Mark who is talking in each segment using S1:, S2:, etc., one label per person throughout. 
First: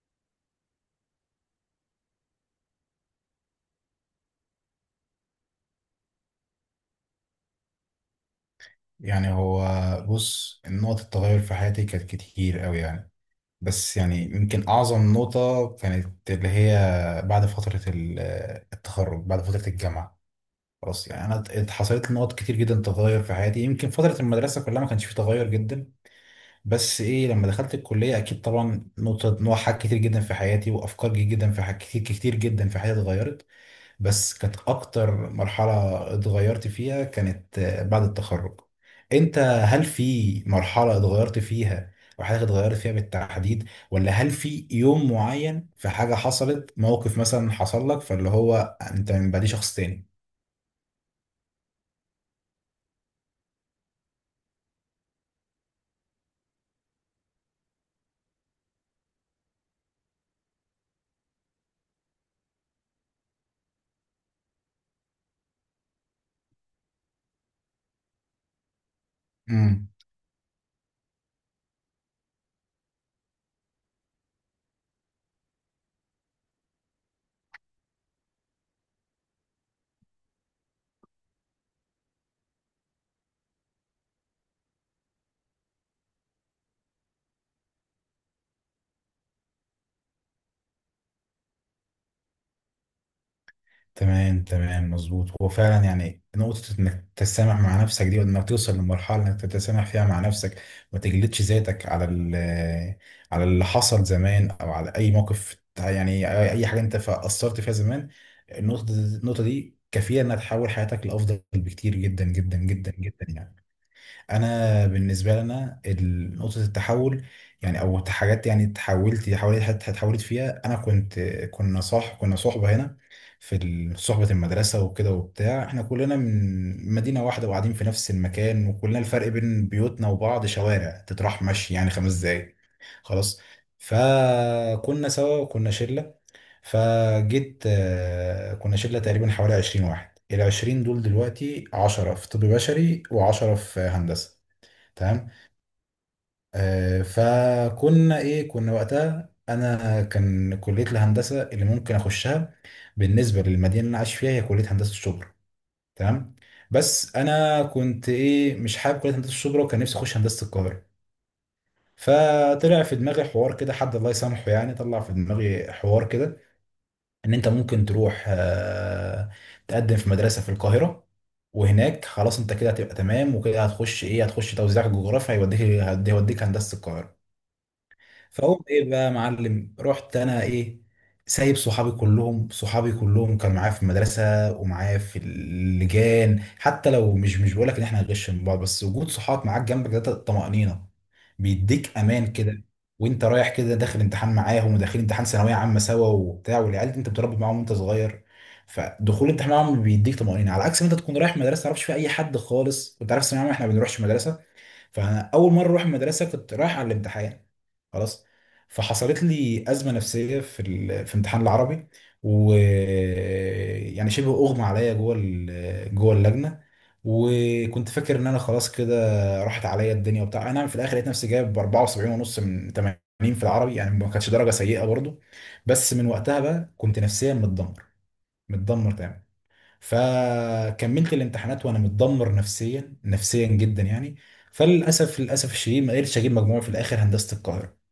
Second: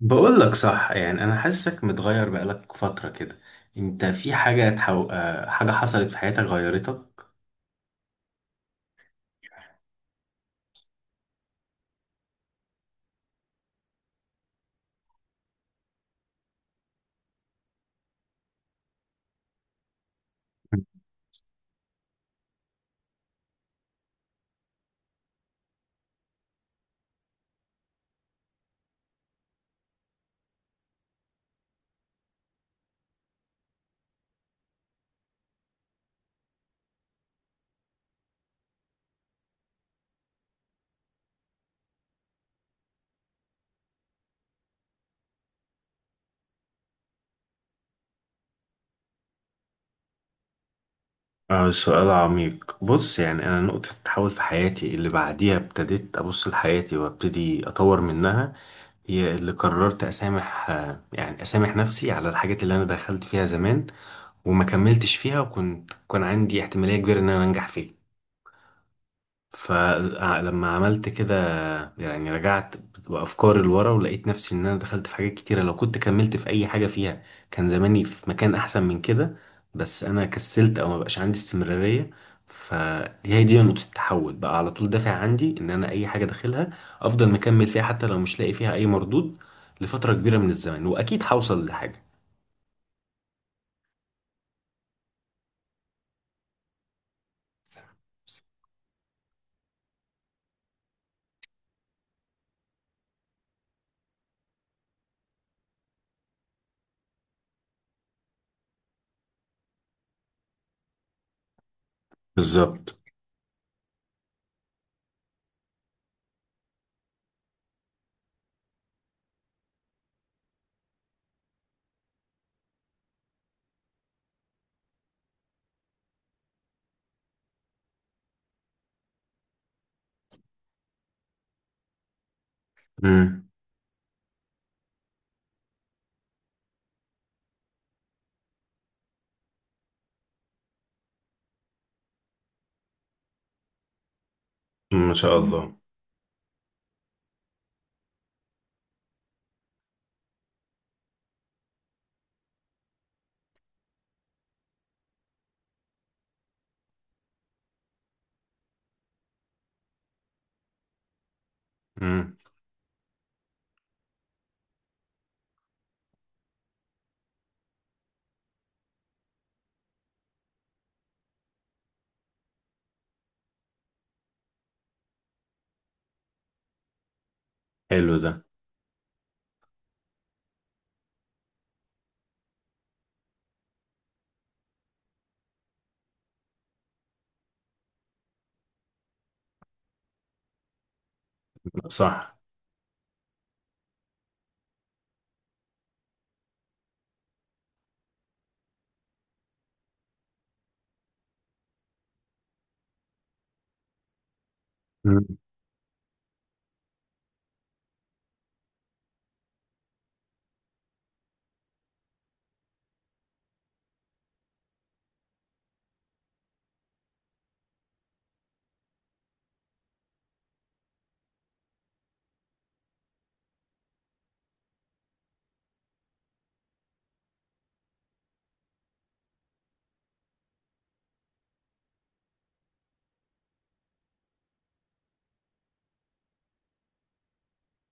S1: بقول لك صح، يعني انا حاسسك متغير بقالك فترة كده. انت في حاجة تحو... آه، حاجة حصلت في حياتك غيرتك؟
S2: يعني هو، بص، نقط التغير في حياتي كانت كتير قوي يعني. بس يعني يمكن أعظم نقطة كانت اللي هي بعد فترة التخرج، بعد فترة الجامعة. خلاص يعني أنا حصلت لي نقط كتير جدا، تغير في حياتي. يمكن فترة المدرسة كلها ما كانش فيه تغير جدا، بس إيه، لما دخلت الكلية أكيد طبعا نقطة، نوع حاجات كتير جدا في حياتي وأفكار كتير جدا في حاجات كتير كتير جدا في حياتي اتغيرت. بس كانت اكتر مرحلة اتغيرت فيها كانت بعد التخرج. انت، هل في مرحلة اتغيرت فيها او حاجة اتغيرت فيها بالتحديد، ولا هل في يوم معين في حاجة حصلت، موقف مثلا حصل لك فاللي هو انت من بعديه شخص
S1: سؤال عميق. بص، يعني انا نقطة تحول في حياتي اللي بعديها ابتديت ابص لحياتي وابتدي اطور منها هي اللي قررت اسامح، يعني اسامح نفسي على الحاجات اللي انا دخلت فيها زمان وما كملتش فيها، وكنت كان عندي احتمالية كبيرة ان انا انجح فيها.
S2: تاني؟
S1: فلما عملت كده، يعني رجعت بأفكاري لورا ولقيت نفسي إن أنا دخلت في حاجات كتيرة لو كنت كملت في أي حاجة فيها كان زماني في مكان أحسن من كده، بس أنا كسلت أو مبقاش عندي استمرارية. فدي هي دي نقطة التحول، بقى على طول دافع عندي إن أنا أي حاجة داخلها أفضل مكمل فيها حتى لو مش لاقي فيها أي مردود لفترة كبيرة من الزمن، وأكيد هوصل لحاجة.
S2: تمام تمام، مظبوط. هو فعلا يعني نقطة انك تتسامح مع نفسك دي، وانك توصل لمرحلة انك تتسامح فيها مع نفسك، ما تجلدش ذاتك على على اللي حصل زمان، او على اي موقف يعني اي حاجة انت قصرت فيها زمان. النقطة دي كفيلة انها تحول حياتك لافضل بكتير جدا جدا جدا
S1: بالظبط.
S2: جدا يعني. انا بالنسبه لنا نقطه التحول يعني او حاجات يعني اتحولت حوالي اتحولت فيها، انا كنت، كنا صحبه هنا في صحبه المدرسه وكده وبتاع. احنا كلنا من مدينه واحده وقاعدين في نفس المكان، وكلنا الفرق بين بيوتنا وبعض شوارع، تتراح مشي يعني خمس دقايق، خلاص.
S1: امم.
S2: فكنا سوا وكنا شله، فجيت كنا شله تقريبا حوالي 20 واحد، ال 20 دول دلوقتي 10 في طب بشري و10 في هندسه.
S1: ما
S2: تمام.
S1: شاء الله.
S2: آه، فكنا ايه، كنا وقتها انا كان كليه الهندسه اللي ممكن اخشها بالنسبه للمدينه اللي انا عايش فيها هي كليه هندسه الشبرا، تمام. بس انا كنت ايه، مش حابب كليه هندسه الشبرا وكان نفسي اخش هندسه القاهره.
S1: امم.
S2: فطلع في دماغي حوار كده، حد الله يسامحه، يعني طلع في دماغي حوار كده ان انت ممكن تروح تقدم في مدرسه في القاهره، وهناك خلاص انت كده هتبقى تمام، وكده هتخش ايه، هتخش توزيع جغرافيا، هيوديك هيوديك هندسه القاهره.
S1: حلو ده.
S2: فاقوم ايه بقى يا معلم، رحت انا ايه، سايب صحابي كلهم. صحابي كلهم كانوا معايا في المدرسه ومعايا في اللجان، حتى لو مش بقول لك ان احنا هنغش من بعض، بس وجود صحاب معاك جنبك ده طمأنينه، بيديك امان
S1: صح.
S2: كده. وانت رايح كده داخل امتحان معاهم وداخلين امتحان ثانويه عامه سوا وبتاع، والعيال دي انت بتربي معاهم وانت صغير. فدخول الامتحان معاهم بيديك طمأنينه، على عكس ما انت تكون رايح مدرسه ما تعرفش فيها اي حد خالص، وانت عارف ثانويه عامه احنا ما بنروحش مدرسه، فانا اول مره اروح المدرسه كنت رايح على الامتحان، خلاص. فحصلت لي ازمه نفسيه في في امتحان العربي، و يعني شبه اغمى عليا جوه جوه اللجنه، وكنت فاكر ان انا خلاص كده راحت عليا الدنيا وبتاع. انا في الاخر لقيت نفسي جايب 74 ونص من 80 في العربي، يعني ما كانتش درجه سيئه برضو، بس من وقتها بقى كنت نفسيا متدمر، متدمر تمام. فكملت الامتحانات وانا متدمر نفسيا، نفسيا جدا يعني. فللاسف الشديد ما قدرتش اجيب مجموع في الاخر هندسه القاهره،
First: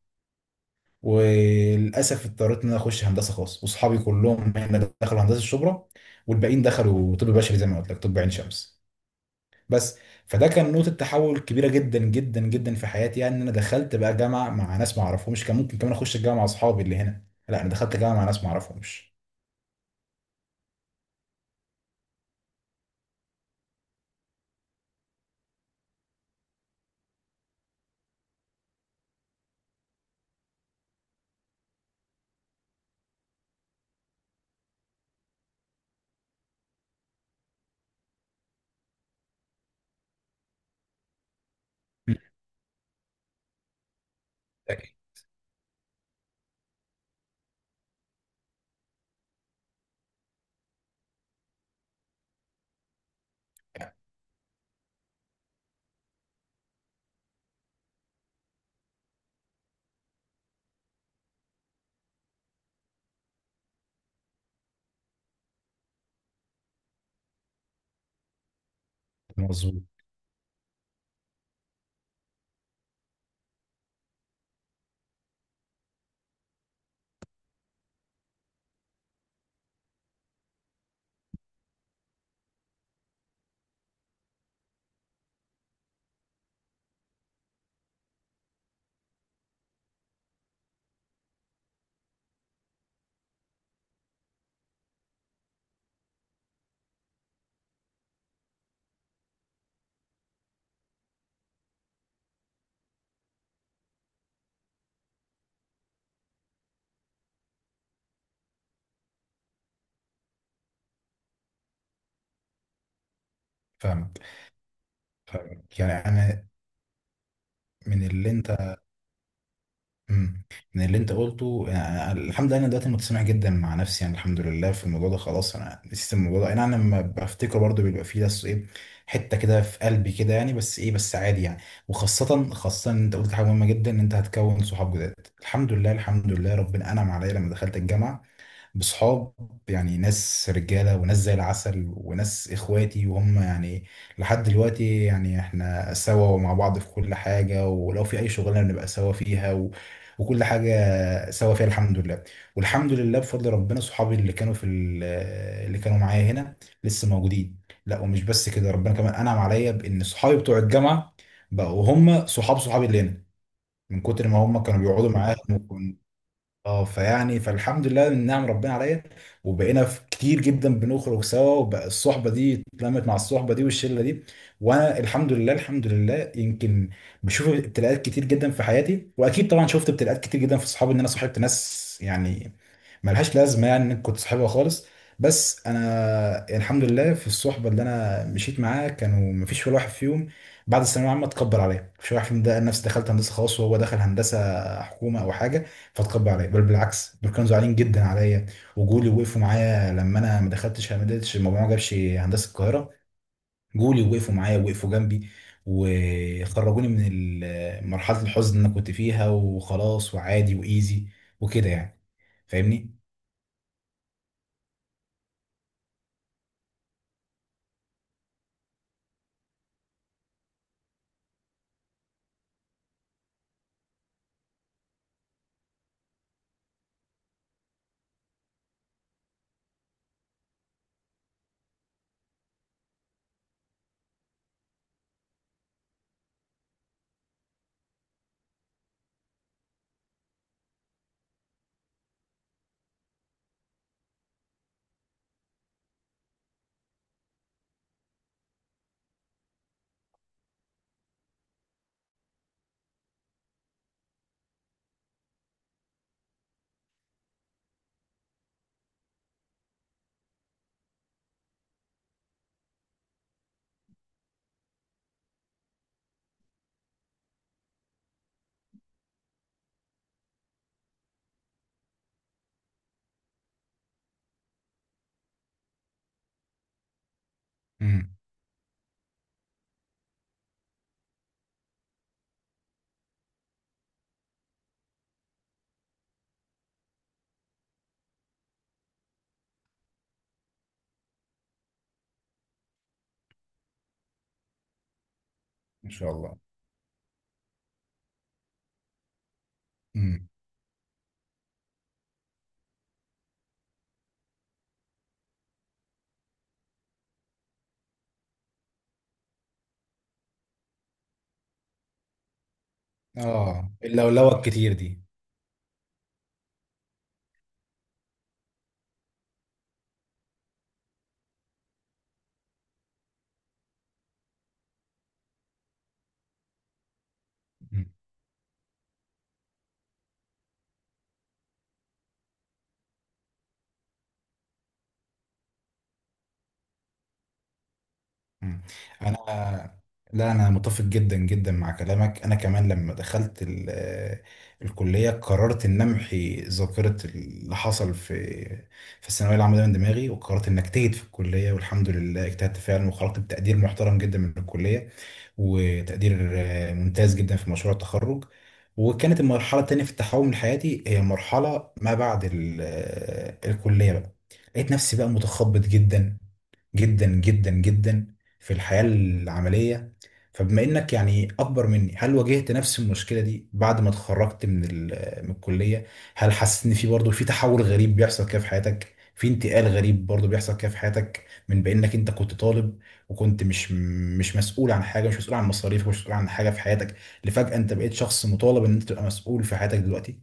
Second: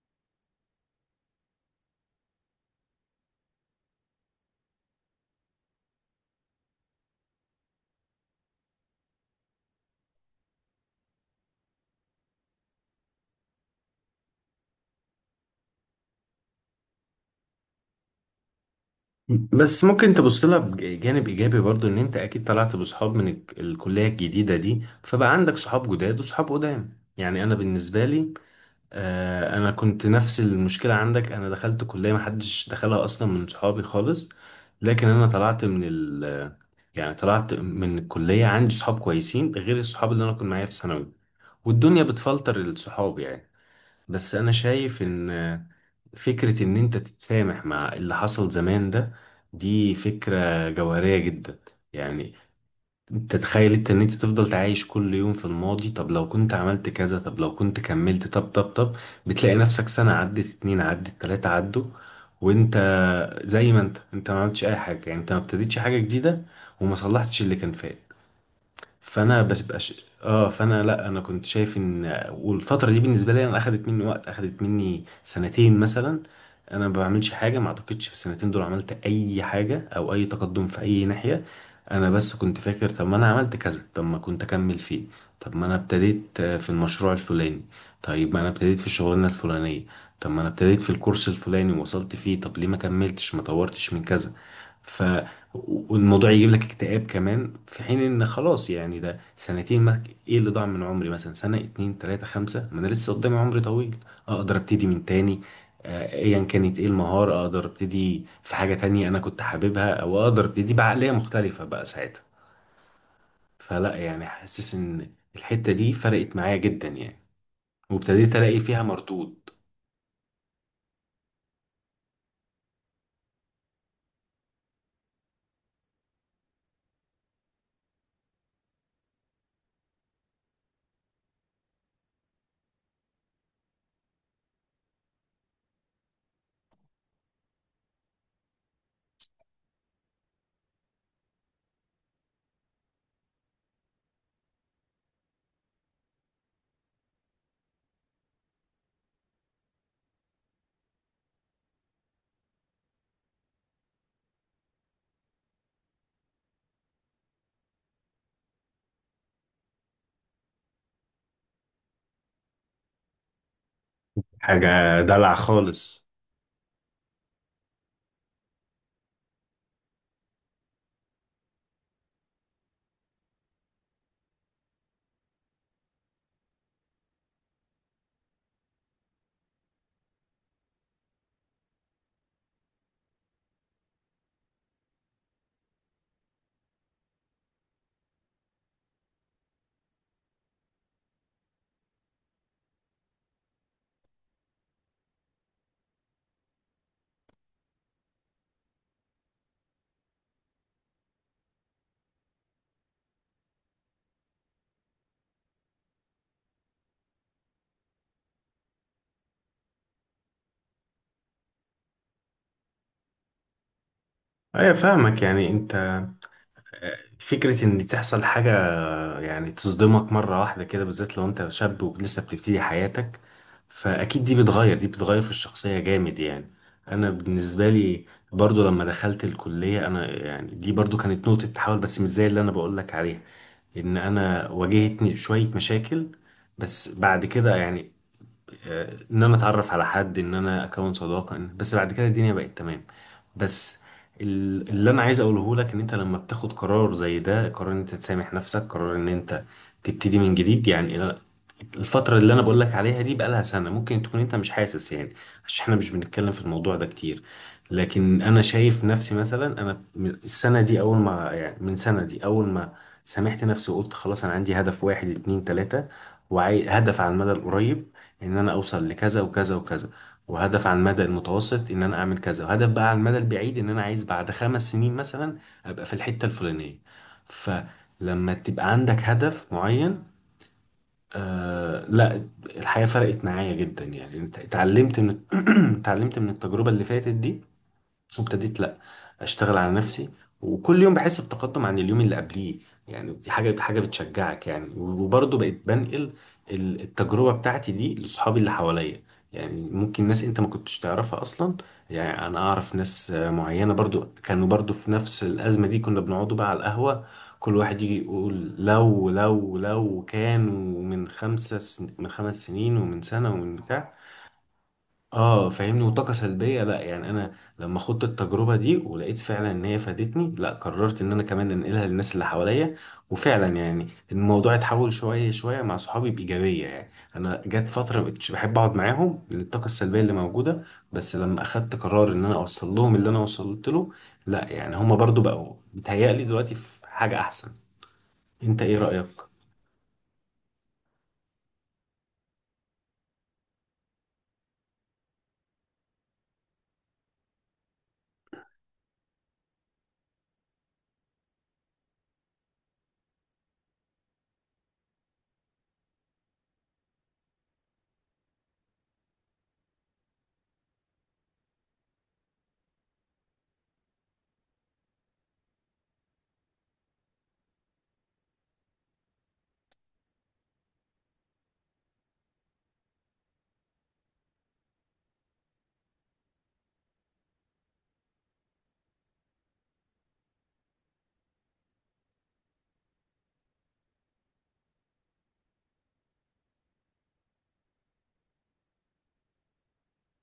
S2: وللاسف اضطريت ان انا اخش هندسه خاص، واصحابي كلهم هنا دخلوا هندسه الشبرا، والباقيين دخلوا طب بشري زي ما قلت لك، طب عين شمس، بس. فده كان نقطة تحول كبيرة جدا جدا جدا في حياتي يعني، ان انا دخلت بقى جامعة مع ناس ما اعرفهمش. كان ممكن كمان اخش الجامعة مع اصحابي اللي هنا، لا انا دخلت جامعة مع ناس ما اعرفهمش.
S1: بس ممكن تبص لها بجانب ايجابي برضو، ان انت اكيد طلعت بصحاب من الكليه الجديده دي، فبقى عندك صحاب جداد وصحاب قدام. يعني انا بالنسبه لي، انا كنت نفس المشكله عندك، انا دخلت كليه ما حدش دخلها اصلا من صحابي خالص، لكن انا طلعت من الكليه عندي صحاب كويسين غير الصحاب اللي انا كنت معايا في ثانوي. والدنيا
S2: مم.
S1: بتفلتر الصحاب يعني. بس انا
S2: أكيد.
S1: شايف ان فكرة إن أنت تتسامح مع اللي حصل زمان ده، دي فكرة جوهرية جدا. يعني أنت تخيل أنت إن أنت تفضل تعايش كل يوم في الماضي؟ طب لو كنت عملت كذا، طب لو كنت كملت، طب طب طب بتلاقي نفسك سنة عدت، اتنين عدت، تلاتة عدوا، وأنت زي ما أنت ما عملتش أي حاجة، يعني أنت ما ابتديتش حاجة جديدة وما صلحتش اللي كان فات. فانا
S2: مظبوط.
S1: بتبقاش اه فانا لا، انا كنت شايف ان، والفتره دي بالنسبه لي انا اخدت مني وقت، اخدت مني سنتين مثلا انا ما بعملش حاجه، ما اعتقدش في السنتين دول عملت اي حاجه او اي تقدم في اي ناحيه. انا بس كنت فاكر طب ما انا عملت كذا، طب ما كنت اكمل فيه، طب ما انا ابتديت في المشروع الفلاني، طيب ما انا ابتديت في الشغلانه الفلانيه، طب ما انا ابتديت في الكورس الفلاني ووصلت فيه، طب ليه ما كملتش، ما طورتش من كذا؟ ف والموضوع يجيب لك اكتئاب كمان، في حين ان خلاص يعني ده سنتين، ما، ايه اللي ضاع من عمري؟ مثلا سنة، اتنين، تلاتة، خمسة، ما انا لسه قدامي عمري طويل اقدر ابتدي من تاني. ايا كانت ايه المهارة اقدر ابتدي في حاجة تانية انا كنت حاببها، او اقدر ابتدي بعقلية مختلفة بقى ساعتها. فلا،
S2: فاهمك
S1: يعني حاسس ان الحتة
S2: فاهمك
S1: دي
S2: يعني
S1: فرقت
S2: انا،
S1: معايا جدا يعني،
S2: من اللي
S1: وابتديت الاقي
S2: انت،
S1: فيها مردود.
S2: مم. من اللي انت قلته، يعني الحمد لله انا دلوقتي متسامح جدا مع نفسي، يعني الحمد لله في الموضوع ده خلاص، انا نسيت الموضوع ده. يعني انا لما بفتكره برضه بيبقى فيه بس ايه، حته كده في قلبي كده يعني، بس ايه بس عادي يعني. وخاصه خاصه ان انت قلت حاجه مهمه جدا، ان انت هتكون صحاب جداد. الحمد لله الحمد لله ربنا انعم عليا لما دخلت الجامعه بصحاب، يعني ناس رجالة وناس زي العسل وناس إخواتي وهم يعني لحد دلوقتي يعني إحنا سوا ومع بعض في كل حاجة، ولو في أي شغلانة بنبقى سوا فيها و... وكل حاجة سوا فيها، الحمد لله. والحمد لله بفضل ربنا صحابي اللي كانوا في اللي كانوا معايا هنا لسه موجودين. لا ومش بس كده، ربنا كمان أنعم عليا بإن صحابي بتوع الجامعة بقوا هم صحاب صحابي اللي هنا، من كتر ما هم كانوا
S1: حاجة
S2: بيقعدوا
S1: دلع
S2: معاهم.
S1: خالص.
S2: اه، فيعني فالحمد لله من نعم ربنا عليا. وبقينا في كتير جدا بنخرج سوا، وبقى الصحبه دي اتلمت مع الصحبه دي والشله دي. وانا الحمد لله الحمد لله، يمكن بشوف ابتلاءات كتير جدا في حياتي، واكيد طبعا شفت ابتلاءات كتير جدا في صحابي، ان انا صاحبت ناس يعني ملهاش لازمه يعني إن كنت صاحبها خالص. بس انا الحمد لله في الصحبه اللي انا مشيت معاها كانوا مفيش ولا واحد فيهم بعد الثانويه العامه اتكبر عليا. مفيش واحد فيهم ده نفسي دخلت هندسه خاص وهو دخل هندسه حكومه او حاجه فاتكبر عليا، بل بالعكس دول كانوا زعلانين جدا عليا، وجولي وقفوا معايا لما انا ما دخلتش، ما قدرتش المجموعه ما جابش هندسه القاهره. جولي وقفوا معايا، وقفوا جنبي، وخرجوني من مرحله الحزن اللي انا كنت فيها. وخلاص وعادي وايزي وكده يعني، فاهمني.
S1: ايوه فاهمك. يعني انت، فكرة إن تحصل حاجة يعني تصدمك مرة واحدة كده، بالذات لو أنت شاب ولسه بتبتدي حياتك، فأكيد دي بتغير، دي بتغير في الشخصية جامد يعني. أنا بالنسبة لي برضو لما دخلت الكلية أنا، يعني دي برضو كانت نقطة تحول، بس مش زي اللي أنا بقولك عليها. إن أنا واجهتني شوية مشاكل، بس بعد كده يعني، ان انا اتعرف على حد، ان انا اكون صداقه. بس بعد كده الدنيا بقت تمام. بس اللي انا عايز اقوله لك ان انت لما بتاخد قرار زي ده، قرار ان انت تسامح نفسك، قرار ان انت تبتدي من جديد، يعني الفتره اللي انا بقول لك عليها دي بقالها سنه، ممكن تكون انت مش حاسس يعني، عشان احنا مش بنتكلم في الموضوع ده كتير، لكن انا شايف نفسي مثلا انا من السنه دي اول ما، يعني من سنه دي اول ما سامحت نفسي وقلت خلاص انا عندي هدف واحد اتنين تلاته، وهدف على المدى القريب ان انا اوصل لكذا وكذا وكذا، وهدف على المدى المتوسط ان انا اعمل كذا، وهدف بقى على المدى البعيد ان انا عايز بعد 5 سنين مثلا ابقى في الحتة الفلانية.
S2: امم.
S1: فلما تبقى عندك هدف معين، آه لا الحياة فرقت معايا جدا يعني، اتعلمت من اتعلمت من التجربة اللي فاتت دي، وابتديت لا اشتغل على نفسي، وكل يوم بحس بتقدم عن اليوم اللي قبليه. يعني دي حاجه بتشجعك يعني. وبرضه بقيت
S2: ان شاء
S1: بنقل
S2: الله.
S1: التجربه بتاعتي دي لاصحابي اللي حواليا. يعني ممكن ناس
S2: امم.
S1: انت ما كنتش تعرفها اصلا، يعني انا اعرف ناس معينه برضو كانوا برضو في نفس الازمه دي، كنا بنقعدوا بقى على القهوه، كل واحد يجي يقول لو لو لو كانوا من خمس سنين ومن سنة ومن
S2: اه،
S1: بتاع.
S2: اللولوه الكتير دي.
S1: اه فاهمني. وطاقة سلبية. لا يعني انا لما خدت التجربة دي ولقيت فعلا ان هي فادتني، لا قررت ان انا كمان انقلها للناس اللي حواليا. وفعلا يعني الموضوع اتحول شوية شوية مع صحابي بإيجابية يعني. انا جت
S2: إمم.
S1: فترة مبقتش بحب اقعد معاهم للطاقة السلبية اللي موجودة، بس لما اخدت قرار ان انا اوصل لهم اللي انا وصلت له، لا يعني هما برضو بقوا بيتهيألي دلوقتي في حاجة احسن. انت
S2: مم.
S1: ايه رأيك؟
S2: انا، لا انا متفق جدا جدا مع كلامك. انا كمان لما دخلت الكليه قررت ان امحي ذاكره اللي حصل في في الثانويه العامه ده من دماغي، وقررت ان اجتهد في الكليه، والحمد لله اجتهدت فعلا وخرجت بتقدير محترم جدا من الكليه، وتقدير ممتاز جدا في مشروع التخرج. وكانت المرحله التانيه في التحول حياتي هي مرحله ما بعد الكليه بقى. لقيت نفسي بقى متخبط جدا جدا جدا جدا في الحياة العملية. فبما انك يعني اكبر مني، هل واجهت نفس المشكلة دي بعد ما اتخرجت من من الكلية؟ هل حسيت ان في برضه في تحول غريب بيحصل كده في حياتك، في انتقال غريب برضه بيحصل كده في حياتك، من بانك انت كنت طالب وكنت مش مسؤول عن حاجة، مش مسؤول عن مصاريفك، مش مسؤول عن حاجة في حياتك، لفجأة انت بقيت شخص مطالب ان انت تبقى مسؤول في حياتك دلوقتي؟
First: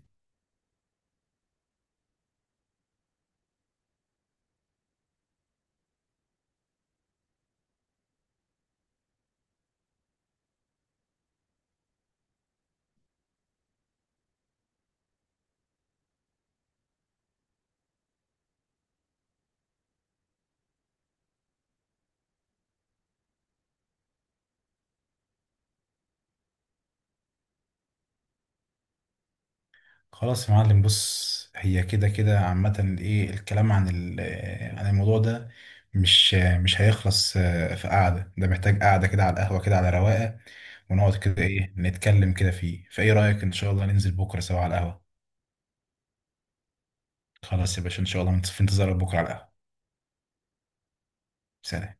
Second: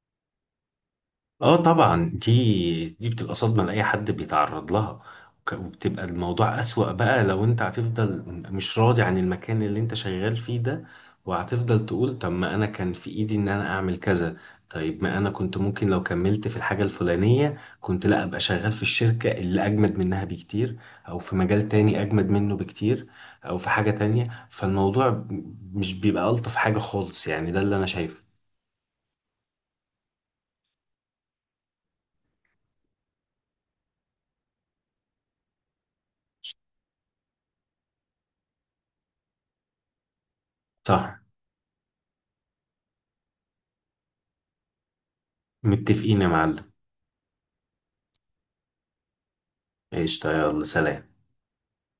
S1: اه طبعا، دي بتبقى صدمة لأي حد بيتعرض لها. وبتبقى الموضوع أسوأ بقى لو انت هتفضل مش راضي عن المكان اللي انت شغال فيه ده، وهتفضل تقول طب ما انا كان في ايدي ان انا اعمل كذا، طيب ما انا كنت ممكن لو كملت في الحاجة الفلانية كنت لا ابقى شغال في الشركة اللي اجمد منها بكتير، او في مجال تاني اجمد منه بكتير، او في حاجة تانية. فالموضوع مش بيبقى ألطف حاجة خالص يعني، ده اللي انا شايفه.
S2: خلاص يا معلم، بص، هي كده كده عامة ايه الكلام عن عن الموضوع ده مش هيخلص. في قعدة، ده محتاج قعدة كده على القهوة، كده على رواقة. ونقعد
S1: صح.
S2: كده ايه نتكلم كده فيه، فايه رأيك ان شاء الله ننزل بكرة سوا على القهوة؟
S1: متفقين يا معلم.
S2: خلاص يا باشا، ان شاء الله في انتظارك بكرة على القهوة.
S1: قشطة، يلا سلام.
S2: سلام.